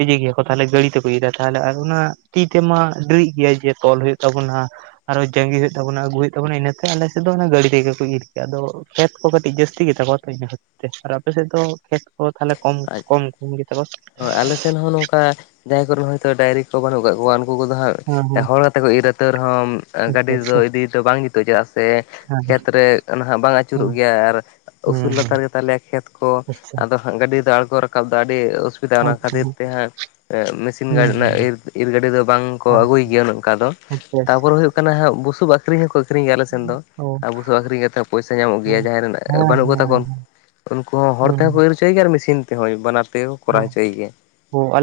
ᱤᱡᱟᱹᱭ ᱜᱮᱭᱟ ᱠᱚ ᱛᱟᱦᱞᱮ ᱜᱟᱹᱲᱤ ᱛᱮᱠᱚ ᱤᱫᱟ ᱛᱟᱦᱞᱮ ᱟᱨ ᱚᱱᱟ ᱛᱤ ᱛᱮᱢᱟ ᱰᱮᱨᱤᱜ ᱜᱮᱭᱟ ᱡᱮ ᱛᱚᱞ ᱦᱩᱭᱩᱜ ᱛᱟᱵᱚᱱᱟ᱾ ᱟᱨᱚ ᱡᱟᱸᱜᱤ ᱦᱩᱭᱩᱜ ᱛᱟᱵᱚᱱᱟ ᱟᱜᱩ ᱦᱩᱭᱩᱜ ᱛᱟᱵᱚᱱᱟ ᱤᱱᱟᱹᱛᱮ ᱟᱞᱮᱥᱮᱫ ᱫᱚ ᱚᱱᱟ ᱜᱟᱹᱰᱤ ᱛᱮᱜᱮ ᱠᱚ ᱤᱨ ᱠᱮᱭᱟ ᱟᱫᱚ ᱠᱷᱮᱛ ᱠᱚ ᱠᱟᱹᱴᱤᱡ ᱡᱟ. ᱥᱛᱤ ᱜᱮᱛᱟᱠᱚᱣᱟ ᱛᱚ ᱤᱱᱟ ᱠᱷᱟᱹᱛ ᱛᱮ ᱟᱨ ᱟᱯᱮ ᱥᱮᱫ ᱫᱚ ᱠᱷᱮᱛ ᱠᱚ ᱛᱟᱦᱞᱮ ᱠᱚᱢ-ᱠᱚᱢ ᱠᱚᱢ ᱜᱮᱛᱟ ᱠᱚ? ᱦᱳᱭ ᱟᱞᱮ ᱦᱚᱸ ᱱᱚᱝᱠᱟ ᱡᱟᱦᱟᱸᱟᱭ ᱠᱚᱨᱮᱱ ᱦᱚᱭᱛᱚ ᱰᱟᱭᱨᱤ ᱠᱚ ᱵᱟᱹᱱᱩᱜ ᱟᱠᱟᱫ ᱠᱚᱣᱟ ᱩᱱᱠᱩ ᱠᱚᱫᱚ ᱦᱟᱸᱜ ᱦᱮᱸ ᱦᱮᱸ ᱦᱚᱲ ᱠᱟᱛᱮ ᱠᱚ ᱤᱨᱟ ᱛᱟᱹᱣ ᱨᱮᱦᱚᱸ ᱟᱪᱪᱷᱟ ᱟᱪᱪᱷᱟ ᱜᱟᱹᱰᱤ ᱫᱚ ᱦᱮᱸ ᱤᱫᱤ ᱫᱚ ᱵᱟᱝ ᱡᱩᱛᱩᱜᱼᱟ ᱪᱮᱫᱟᱜ ᱥᱮ ᱠᱷᱮᱛ ᱨᱮ ᱱᱟᱦᱟᱜ ᱵᱟᱝ ᱟᱹᱪᱩᱨᱚᱜ ᱜᱮᱭᱟ ᱟᱨ ᱦᱮᱸ ᱦᱮᱸ ᱩᱥᱩᱞ ᱦᱮᱸ ᱞᱟᱛᱟᱨ ᱜᱮᱛᱟᱞᱮᱭᱟ ᱠᱷᱮᱛ ᱠᱚ, ᱟᱪᱪᱷᱟ ᱟᱫᱚ ᱜᱟᱹᱰᱤ ᱫᱚ ᱟᱬᱜᱚ ᱨᱟᱠᱟᱵ ᱫᱚ ᱟᱹᱰᱤ ᱚᱥᱩᱵᱤᱫᱟ ᱚᱱᱟ ᱟᱪᱪᱷᱟ ᱠᱷᱟᱹᱛᱤᱨ ᱛᱮ ᱦᱟᱸᱜ ᱟ ᱢᱮᱥᱤᱱ ᱦᱮᱸ ᱜᱟ ᱦᱮᱸ ᱦᱮᱸ ᱨᱮᱱᱟᱜ ᱤᱨ ᱜᱟᱹᱰᱤ ᱫᱚ ᱵᱟᱝᱠᱚ ᱟᱹᱜᱩᱭ ᱜᱮᱭᱟ ᱱᱚᱝᱠᱟ ᱫᱚ ᱟᱪᱪᱷᱟ ᱟᱪᱪᱷᱟ ᱛᱟᱨᱯᱚᱨᱮ ᱦᱩᱭᱩᱜ ᱠᱟᱱᱟ ᱦᱟᱸᱜ ᱵᱩᱥᱩᱵ ᱟᱠᱷᱨᱤᱧ ᱦᱚᱸᱠᱚ ᱟᱠᱷᱨᱤᱧ ᱜᱮᱭᱟ ᱟᱞᱮ ᱥᱮᱱ ᱫᱚ ᱚ ᱟᱵᱚ ᱫᱚ ᱟᱹᱷᱨᱤᱧ ᱠᱟ ᱠᱟᱛᱮᱫ ᱯᱚᱭᱥᱟ ᱧᱟᱢᱚᱜ ᱜᱮᱭᱟ ᱡᱟᱦᱟᱸᱭ ᱨᱮᱱ ᱵᱟᱹᱱᱩᱜ ᱠᱚᱛᱟ ᱳᱱ ᱩᱱᱠᱩ ᱦᱚᱸ ᱦᱚᱲ ᱛᱮᱦᱚᱸ ᱠᱚ ᱤᱨ ᱦᱚᱪᱚᱭᱮ ᱜᱮᱭᱟ ᱟᱨ ᱢᱮᱥᱤᱱ ᱛᱮᱦᱚᱸ ᱵᱟᱱᱟᱨ ᱛᱮ ᱠᱚᱨᱟᱣ ᱦᱚᱪᱚᱭ ᱜᱮᱭᱟ᱾ ᱚ ᱟᱞᱮ